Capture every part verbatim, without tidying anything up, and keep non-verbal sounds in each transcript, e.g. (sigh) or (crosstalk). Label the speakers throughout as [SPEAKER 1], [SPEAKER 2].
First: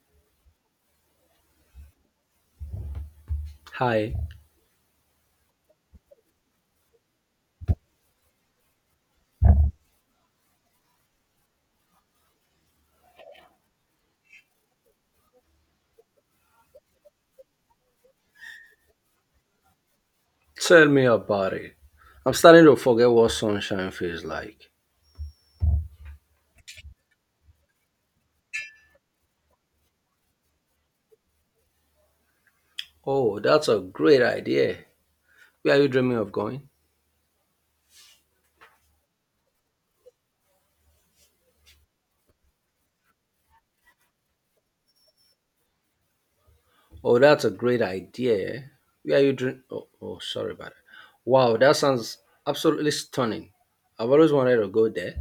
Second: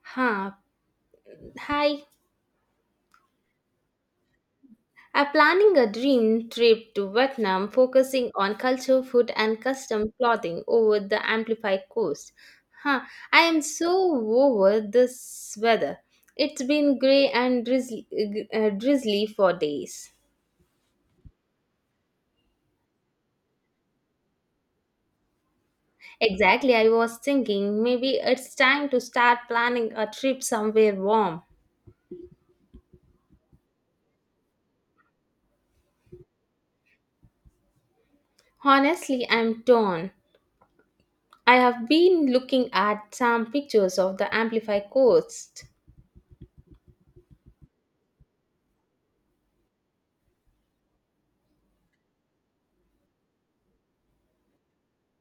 [SPEAKER 1] Huh. Hi.
[SPEAKER 2] Hi,
[SPEAKER 1] I'm planning a dream trip to Vietnam, focusing on culture, food, and custom clothing over the Amplified Coast. Huh. I am so over this weather. It's been grey and drizzly, uh, drizzly for days.
[SPEAKER 2] tell me about it. I'm starting to forget what sunshine feels like.
[SPEAKER 1] Exactly. I was thinking maybe it's time to start planning a trip somewhere warm.
[SPEAKER 2] Oh, that's a great idea. Where are you dreaming of going?
[SPEAKER 1] Honestly, I'm torn. I have been looking at some pictures of the Amplify Coast.
[SPEAKER 2] Oh, that's a great idea. Where are you dream? Oh, oh, sorry about it. Wow, that sounds absolutely stunning. I've always wanted to go there.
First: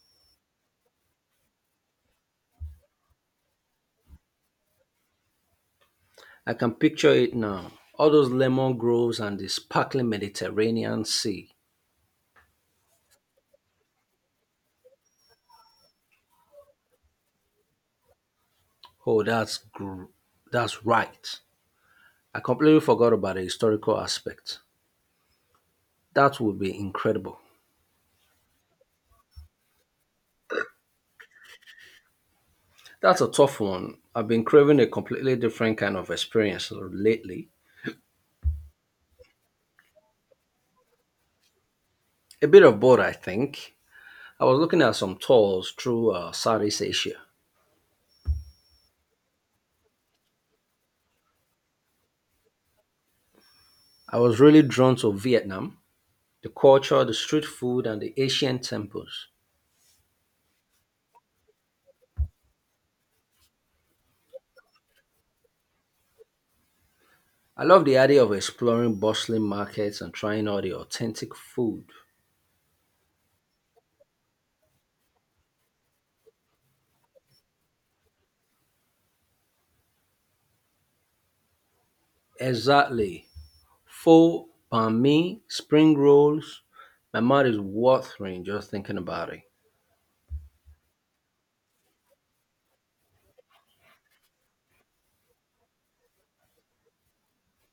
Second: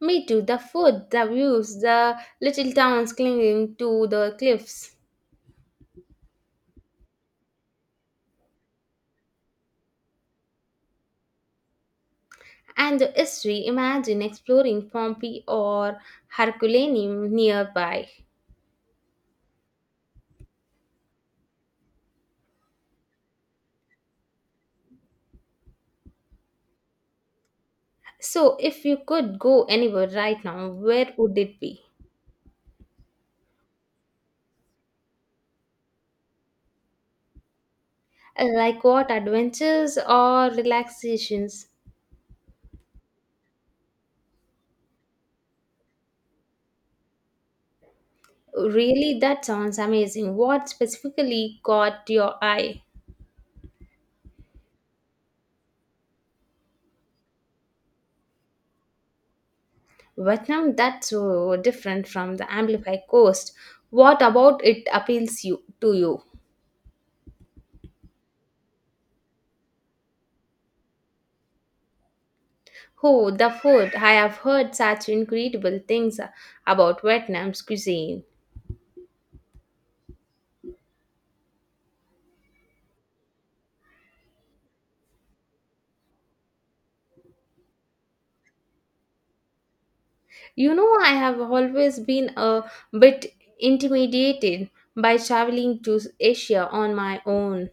[SPEAKER 1] Me too. The food, the views, the little towns clinging to the cliffs,
[SPEAKER 2] I can picture it now. All those lemon groves and the sparkling Mediterranean Sea.
[SPEAKER 1] and the history. Imagine exploring Pompeii or Herculaneum nearby.
[SPEAKER 2] Oh, that's gr- that's right. I completely forgot about the historical aspect. That would be incredible.
[SPEAKER 1] So, if you could go anywhere right now, where would it be?
[SPEAKER 2] That's a tough one. I've been craving a completely different kind of experience lately.
[SPEAKER 1] Like what, adventures or relaxations?
[SPEAKER 2] A bit of both, I think. I was looking at some tours through uh, Southeast Asia.
[SPEAKER 1] Really, that sounds amazing. What specifically caught your eye?
[SPEAKER 2] I was really drawn to Vietnam, the culture, the street food, and the Asian temples.
[SPEAKER 1] Vietnam, that's so different from the Amplify Coast. What about it appeals you to you?
[SPEAKER 2] I love the idea of exploring bustling markets and trying all the authentic food.
[SPEAKER 1] Oh, the food. I have heard such incredible things about Vietnam's cuisine.
[SPEAKER 2] Exactly. Pho, banh mi, spring rolls. My mouth is watering just thinking about it.
[SPEAKER 1] You know, I have always been a bit intimidated by traveling to Asia on my own.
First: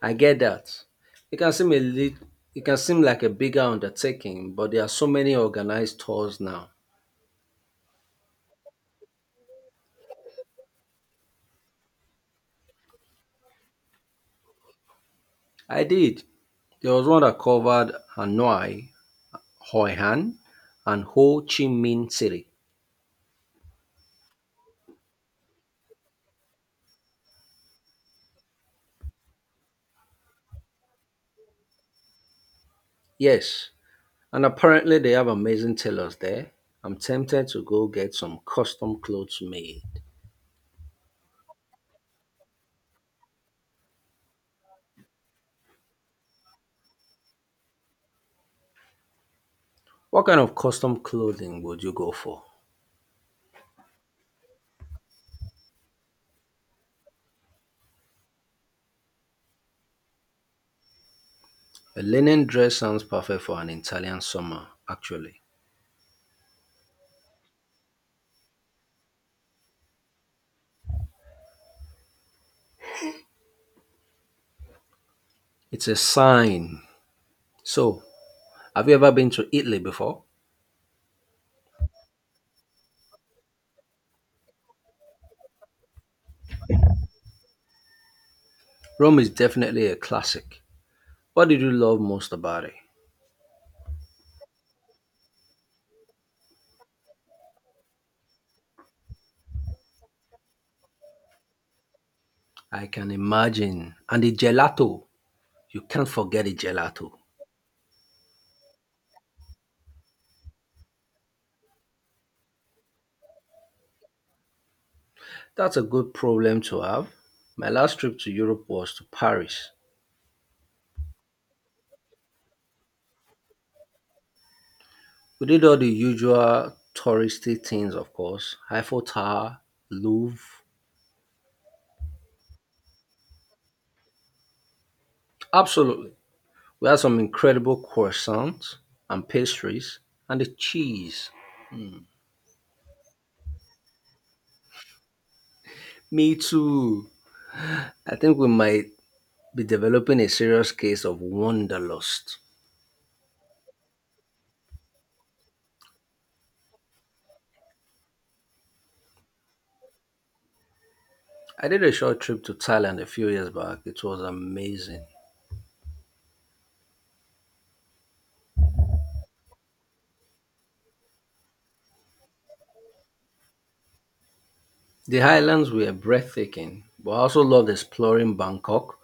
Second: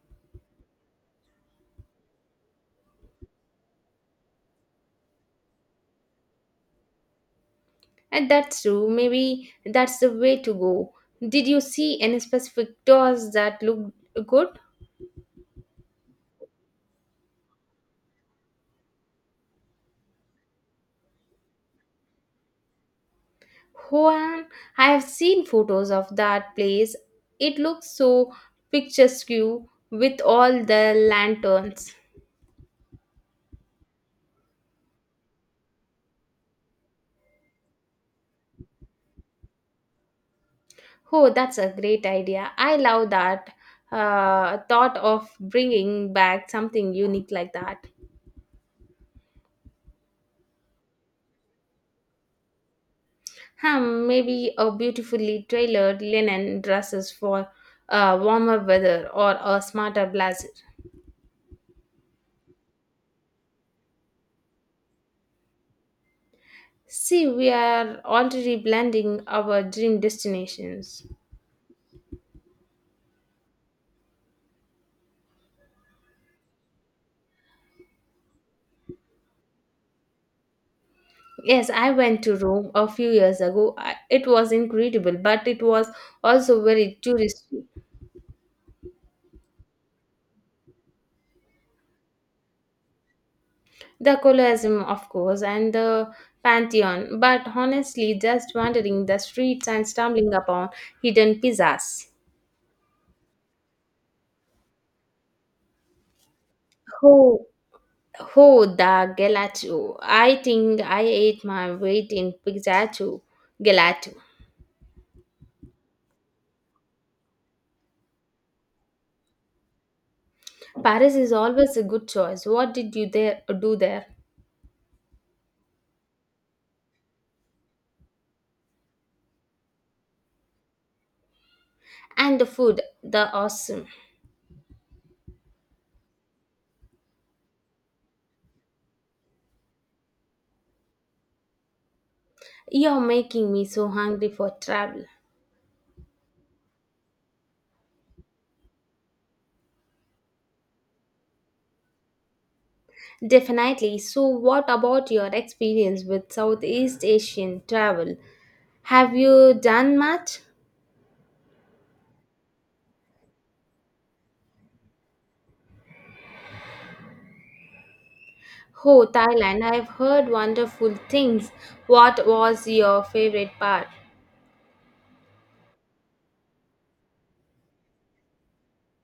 [SPEAKER 2] I get that. It can seem a lit- it can seem like a bigger undertaking, but there are so many organized tours now.
[SPEAKER 1] And that's true. Maybe that's the way to go. Did you see any specific tours that looked good?
[SPEAKER 2] I did. There was one that covered Hanoi, Hoi An, and Ho Chi Minh City.
[SPEAKER 1] Hoan, I have seen photos of that place. It looks so picturesque with all the lanterns.
[SPEAKER 2] Yes, and apparently they have amazing tailors there. I'm tempted to go get some custom clothes made.
[SPEAKER 1] Oh, that's a great idea. I love that uh, thought of bringing back something unique like that.
[SPEAKER 2] What kind of custom clothing would you go for?
[SPEAKER 1] Hmm, maybe a beautifully tailored linen dresses for uh, warmer weather or a smarter blazer.
[SPEAKER 2] A linen dress sounds perfect for an Italian summer, actually.
[SPEAKER 1] See, we are already blending our dream destinations.
[SPEAKER 2] It's a sign. So, have you ever been to Italy before?
[SPEAKER 1] Yes, I went to Rome a few years ago. I- It was incredible, but it was also very touristy.
[SPEAKER 2] Rome is definitely a classic. What did you love most about it?
[SPEAKER 1] The Colosseum, of course, and the Pantheon, but honestly, just wandering the streets and stumbling upon hidden pizzas.
[SPEAKER 2] I can imagine. And the gelato. You can't forget the gelato.
[SPEAKER 1] Oh, oh, the gelato. I think I ate my weight in pizzato gelato.
[SPEAKER 2] That's a good problem to have. My last trip to Europe was to Paris.
[SPEAKER 1] Paris is always a good choice. What did you there do there?
[SPEAKER 2] We did all the usual touristy things, of course Eiffel Tower, Louvre.
[SPEAKER 1] And the food, the awesome.
[SPEAKER 2] Absolutely. We had some incredible croissants and pastries and the cheese.
[SPEAKER 1] You're making me so hungry for travel.
[SPEAKER 2] Me too. I think we might be developing a serious case of wanderlust.
[SPEAKER 1] Definitely. So, what about your experience with Southeast Asian travel? Have you done much?
[SPEAKER 2] I did a short trip to Thailand a few years back. It was amazing.
[SPEAKER 1] Oh, Thailand, I've heard wonderful things. What was your favorite part?
[SPEAKER 2] The highlands were breathtaking, but I also loved exploring Bangkok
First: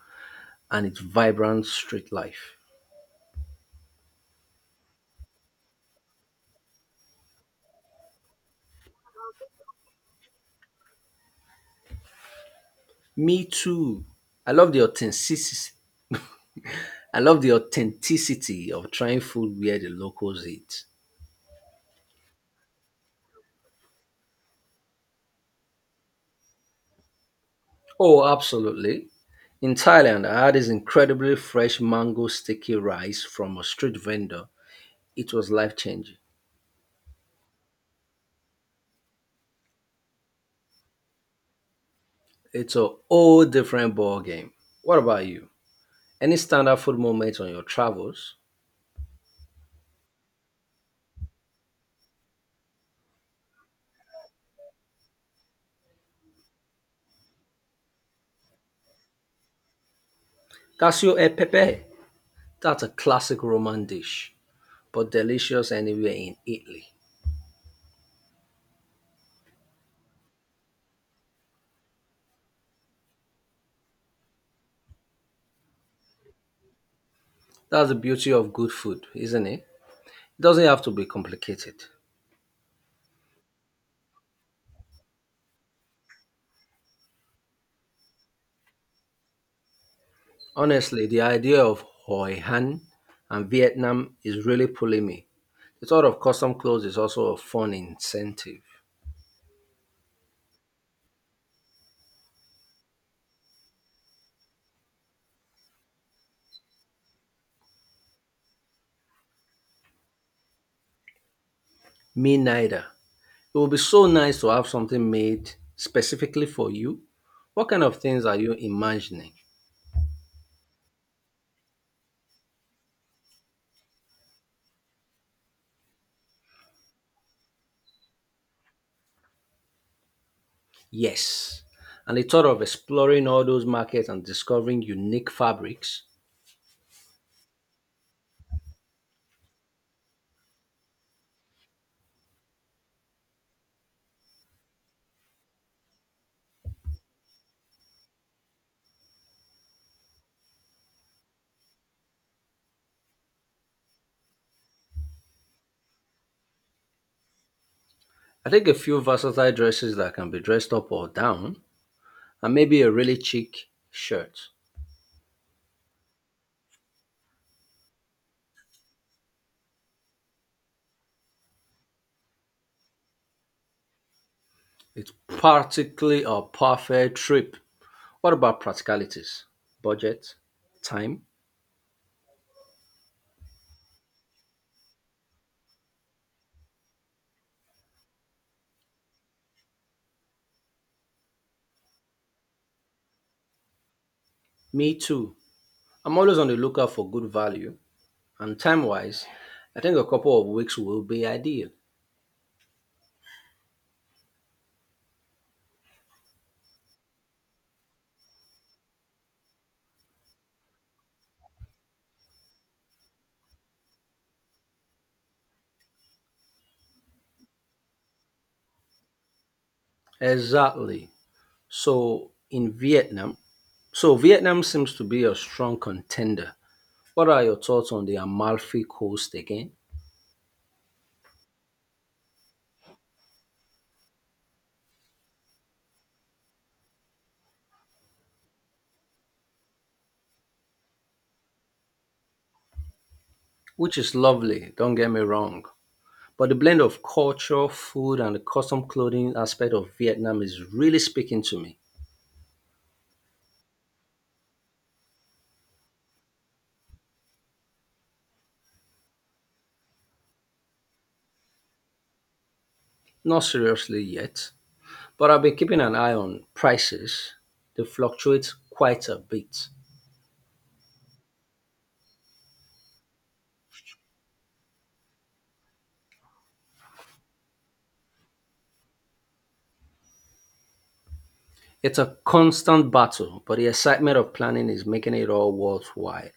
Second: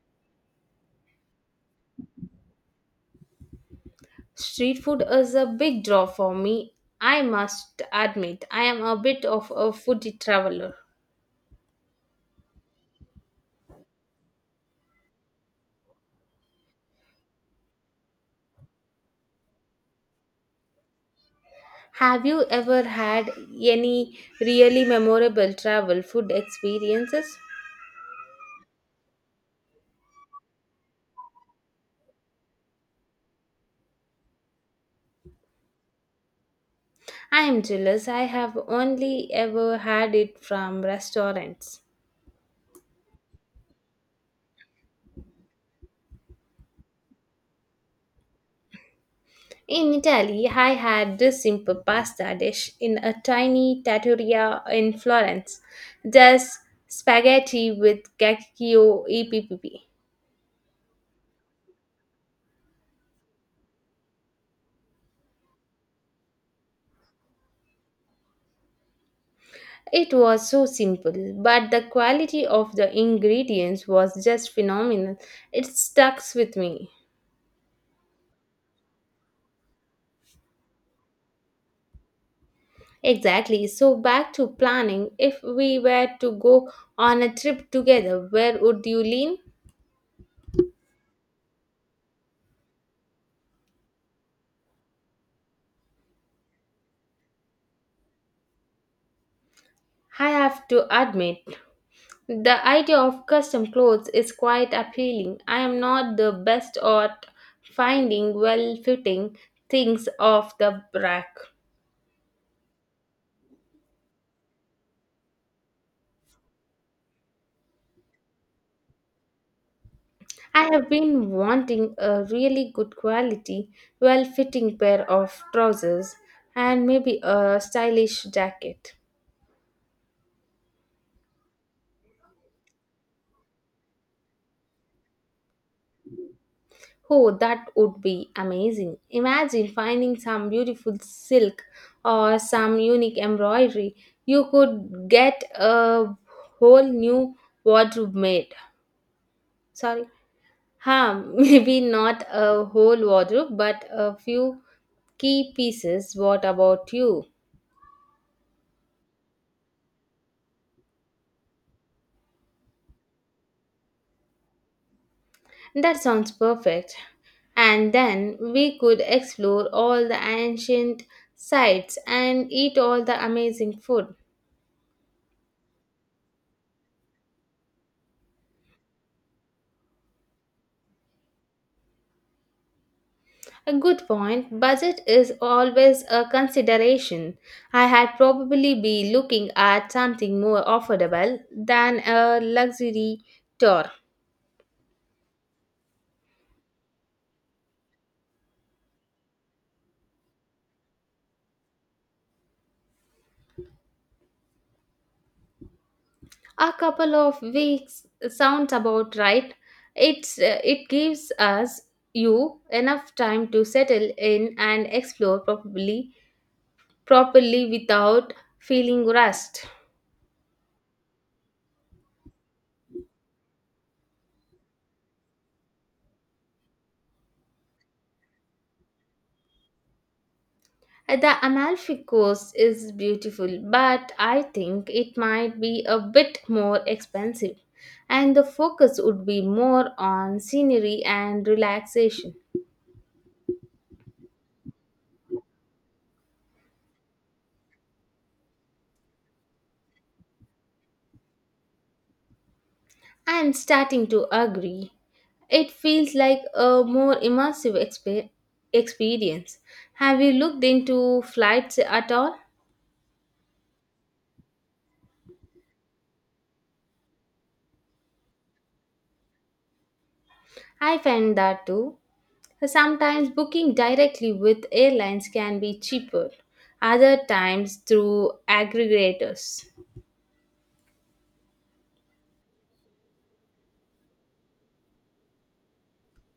[SPEAKER 2] and its vibrant street life.
[SPEAKER 1] Street food is a big draw for me. I must admit, I am a bit of a foodie traveler.
[SPEAKER 2] Me too. I love the authenticity. I love the authenticity of trying food where the locals eat.
[SPEAKER 1] Have you ever had any really memorable travel food experiences?
[SPEAKER 2] Oh, absolutely. In Thailand, I had this incredibly fresh mango sticky rice from a street vendor. It was life changing.
[SPEAKER 1] I am jealous, I have only ever had it from restaurants.
[SPEAKER 2] It's a whole different ball game. What about you? Any standout food moments on your travels?
[SPEAKER 1] In Italy, I had this simple pasta dish in a tiny trattoria in Florence, just spaghetti with cacio e pepe.
[SPEAKER 2] Cassio e pepe. That's a classic Roman dish, but delicious anywhere in Italy.
[SPEAKER 1] It was so simple, but the quality of the ingredients was just phenomenal. It stuck with me.
[SPEAKER 2] That's the beauty of good food, isn't it? It doesn't have to be complicated.
[SPEAKER 1] Exactly. So back to planning. If we were to go on a trip together, where would you lean?
[SPEAKER 2] Honestly, the idea of Hoi Han and Vietnam is really pulling me. The thought of custom clothes is also a fun incentive.
[SPEAKER 1] I have to admit, the idea of custom clothes is quite appealing. I am not the best at finding well fitting things off the rack.
[SPEAKER 2] Me neither. It would be so nice to have something made specifically for you. What kind of things are you imagining?
[SPEAKER 1] I have been wanting a really good quality, well fitting pair of trousers and maybe a stylish jacket.
[SPEAKER 2] Yes. And the thought of exploring all those markets and discovering unique fabrics.
[SPEAKER 1] Oh, that would be amazing. Imagine finding some beautiful silk or some unique embroidery. You could get a whole new wardrobe made. Sorry. Huh. (laughs) Maybe not a whole wardrobe, but a few key pieces. What about you?
[SPEAKER 2] I think a few versatile dresses that can be dressed up or down, and maybe a really chic shirt.
[SPEAKER 1] That sounds perfect, and then we could explore all the ancient sites and eat all the amazing food.
[SPEAKER 2] It's practically a perfect trip. What about practicalities? Budget? Time?
[SPEAKER 1] A good point. Budget is always a consideration. I had probably be looking at something more affordable than a luxury tour.
[SPEAKER 2] Me too. I'm always on the lookout for good value and time wise, I think a couple of weeks will be ideal.
[SPEAKER 1] A couple of weeks sounds about right. It's uh, it gives us you enough time to settle in and explore properly properly without feeling rushed.
[SPEAKER 2] Exactly. So in Vietnam, so Vietnam seems to be a strong contender. What are your thoughts on the Amalfi Coast again?
[SPEAKER 1] Uh, the amalfi coast is beautiful, but I think it might be a bit more expensive, and the focus would be more on scenery and relaxation.
[SPEAKER 2] Which is lovely, don't get me wrong. But the blend of culture, food, and the custom clothing aspect of Vietnam is really speaking to me.
[SPEAKER 1] I'm starting to agree. It feels like a more immersive expe- experience. Have you looked into flights at all?
[SPEAKER 2] Not seriously yet, but I've been keeping an eye on prices. They fluctuate quite a bit.
[SPEAKER 1] I find that too. Sometimes booking directly with airlines can be cheaper, other times through aggregators.
[SPEAKER 2] It's a constant battle, but the excitement of planning is making it all worthwhile.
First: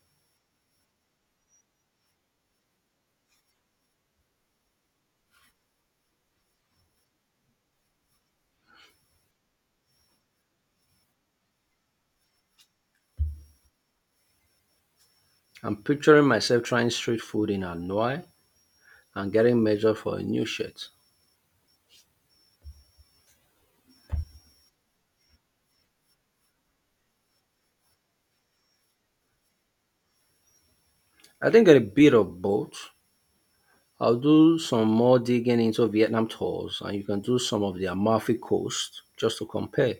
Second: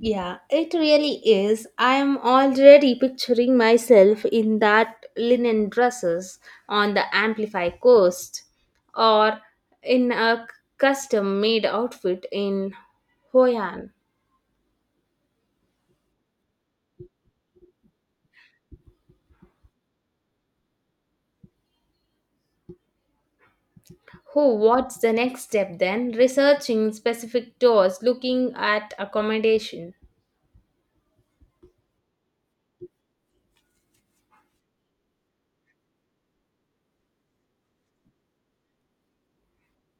[SPEAKER 1] Yeah, it really is. I am already picturing myself in that linen dresses on the Amplify coast, or in a custom made outfit in Hoi An.
[SPEAKER 2] I'm picturing myself trying street food in Hanoi and getting measured for a new shirt.
[SPEAKER 1] Who, what's the next step then? Researching specific tours, looking at accommodation.
[SPEAKER 2] I think a bit of both. I'll do some more digging into Vietnam tours and you can do some of the Amalfi Coast just to compare.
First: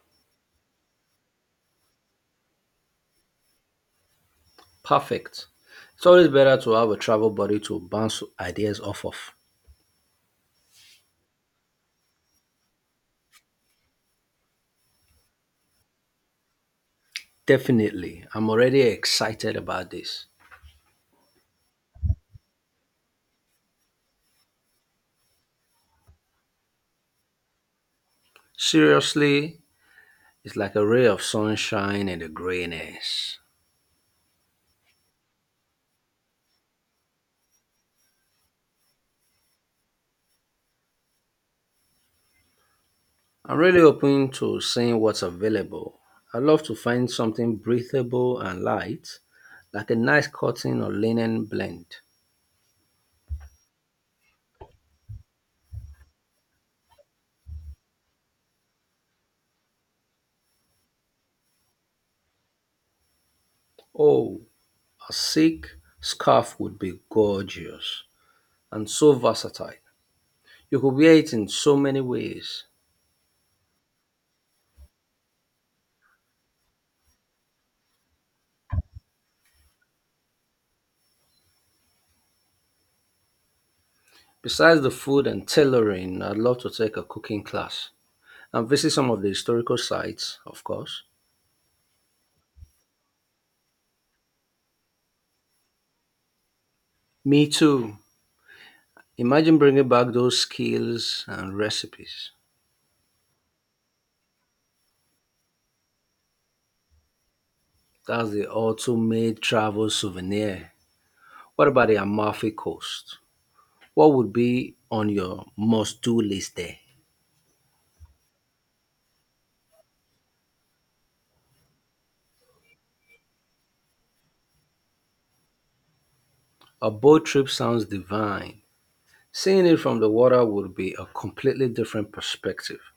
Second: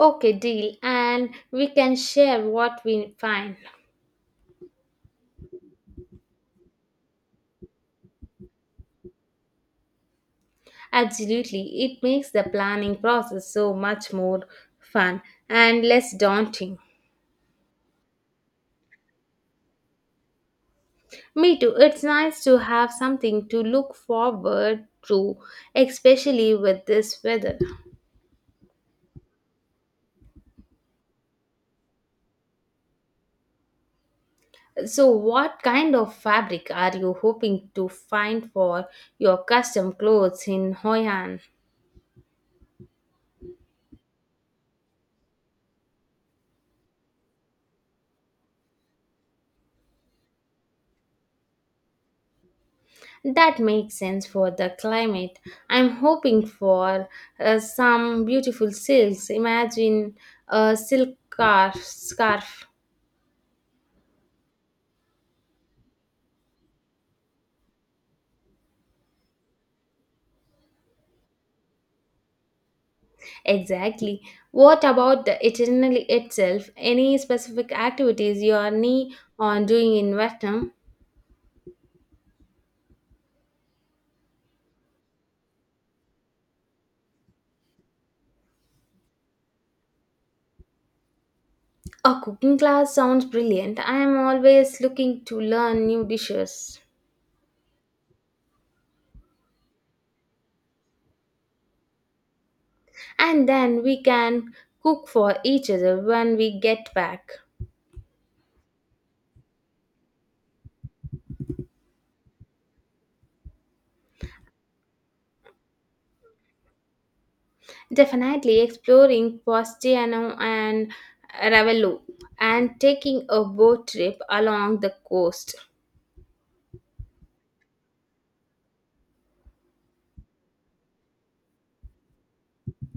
[SPEAKER 1] Okay, deal, and we can share what we find.
[SPEAKER 2] Perfect. It's always better to have a travel buddy to bounce ideas off of.
[SPEAKER 1] Absolutely, it makes the planning process so much more fun and less daunting.
[SPEAKER 2] Definitely. I'm already excited about this.
[SPEAKER 1] Me too, it's nice to have something to look forward to, especially with this weather.
[SPEAKER 2] Seriously, it's like a ray of sunshine in the grayness.
[SPEAKER 1] So, what kind of fabric are you hoping to find for your custom clothes in Hoi An?
[SPEAKER 2] I'm really open to seeing what's available. I love to find something breathable and light, like a nice cotton or linen blend.
[SPEAKER 1] That makes sense for the climate. I'm hoping for uh, some beautiful silks. Imagine a silk scarf. scarf.
[SPEAKER 2] Oh, a silk scarf would be gorgeous and so versatile. You could wear it in so many ways.
[SPEAKER 1] Exactly. What about the itinerary itself? Any specific activities you are nee on doing in Vietnam?
[SPEAKER 2] Besides the food and tailoring, I'd love to take a cooking class and visit some of the historical sites, of course.
[SPEAKER 1] A cooking class sounds brilliant. I am always looking to learn new dishes.
[SPEAKER 2] Me too. Imagine bringing back those skills and recipes.
[SPEAKER 1] And then we can cook for each other when we get back.
[SPEAKER 2] That's the ultimate travel souvenir. What about the Amalfi Coast? What would be on your must do list there?
[SPEAKER 1] Definitely exploring Postiano and Ravello and taking a boat trip along the coast.
[SPEAKER 2] A boat trip sounds divine. Seeing it from the water would be a completely different perspective.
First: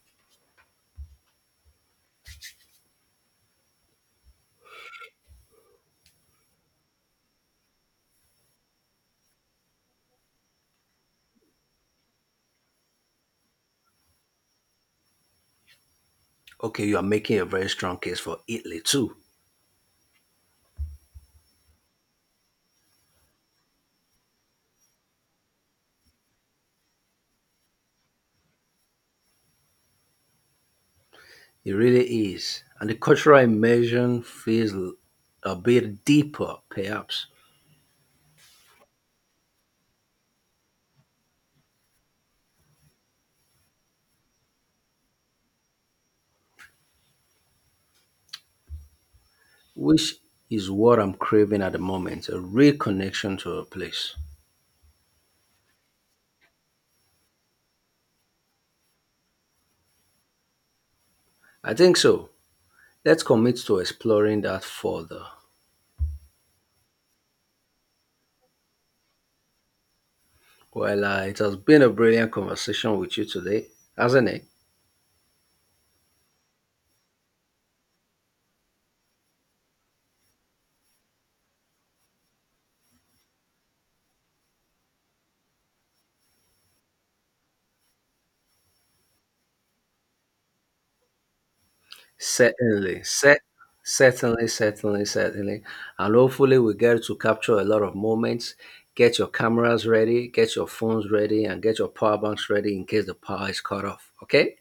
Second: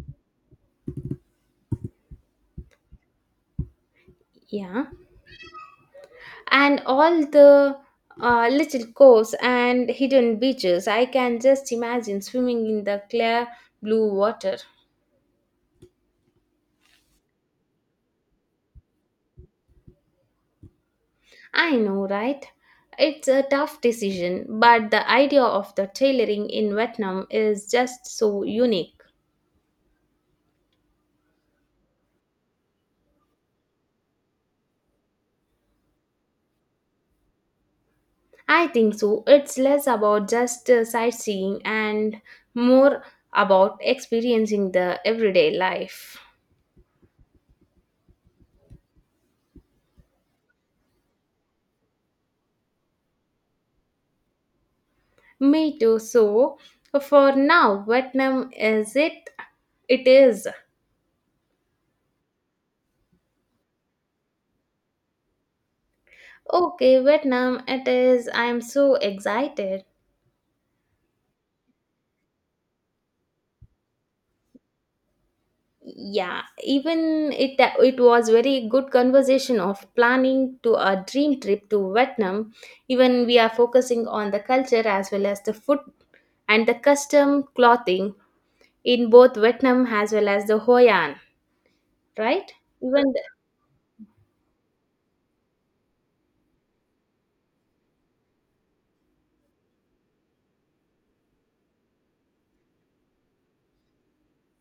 [SPEAKER 1] Yeah, and all the uh, little coves and hidden beaches. I can just imagine swimming in the clear blue water.
[SPEAKER 2] Okay, you are making a very strong case for Italy too.
[SPEAKER 1] I know, right? It's a tough decision, but the idea of the tailoring in Vietnam is just so unique.
[SPEAKER 2] It really is. And the cultural immersion feels a bit deeper, perhaps.
[SPEAKER 1] I think so. It's less about just uh, sightseeing and more about experiencing the everyday life.
[SPEAKER 2] Which is what I'm craving at the moment, a real connection to a place.
[SPEAKER 1] Me too. So, for now, Vietnam is it? It is.
[SPEAKER 2] I think so. Let's commit to exploring that further.
[SPEAKER 1] Okay, Vietnam it is. I'm so excited.
[SPEAKER 2] Well, uh, it has been a brilliant conversation with you today, hasn't it?
[SPEAKER 1] Yeah, even it it was very good conversation of planning to a dream trip to Vietnam. Even we are focusing on the culture as well as the food and the custom clothing in both Vietnam as well as the Hoi An, right?
[SPEAKER 2] Certainly,
[SPEAKER 1] Even the,
[SPEAKER 2] cer- certainly, certainly, certainly. And hopefully, we get to capture a lot of moments. Get your cameras ready, get your phones ready, and get your power banks ready in case the power is cut off. Okay?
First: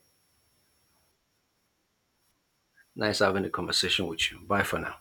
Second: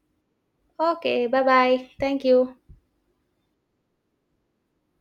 [SPEAKER 1] okay, bye bye. Thank you.
[SPEAKER 2] Nice having a conversation with you. Bye for now.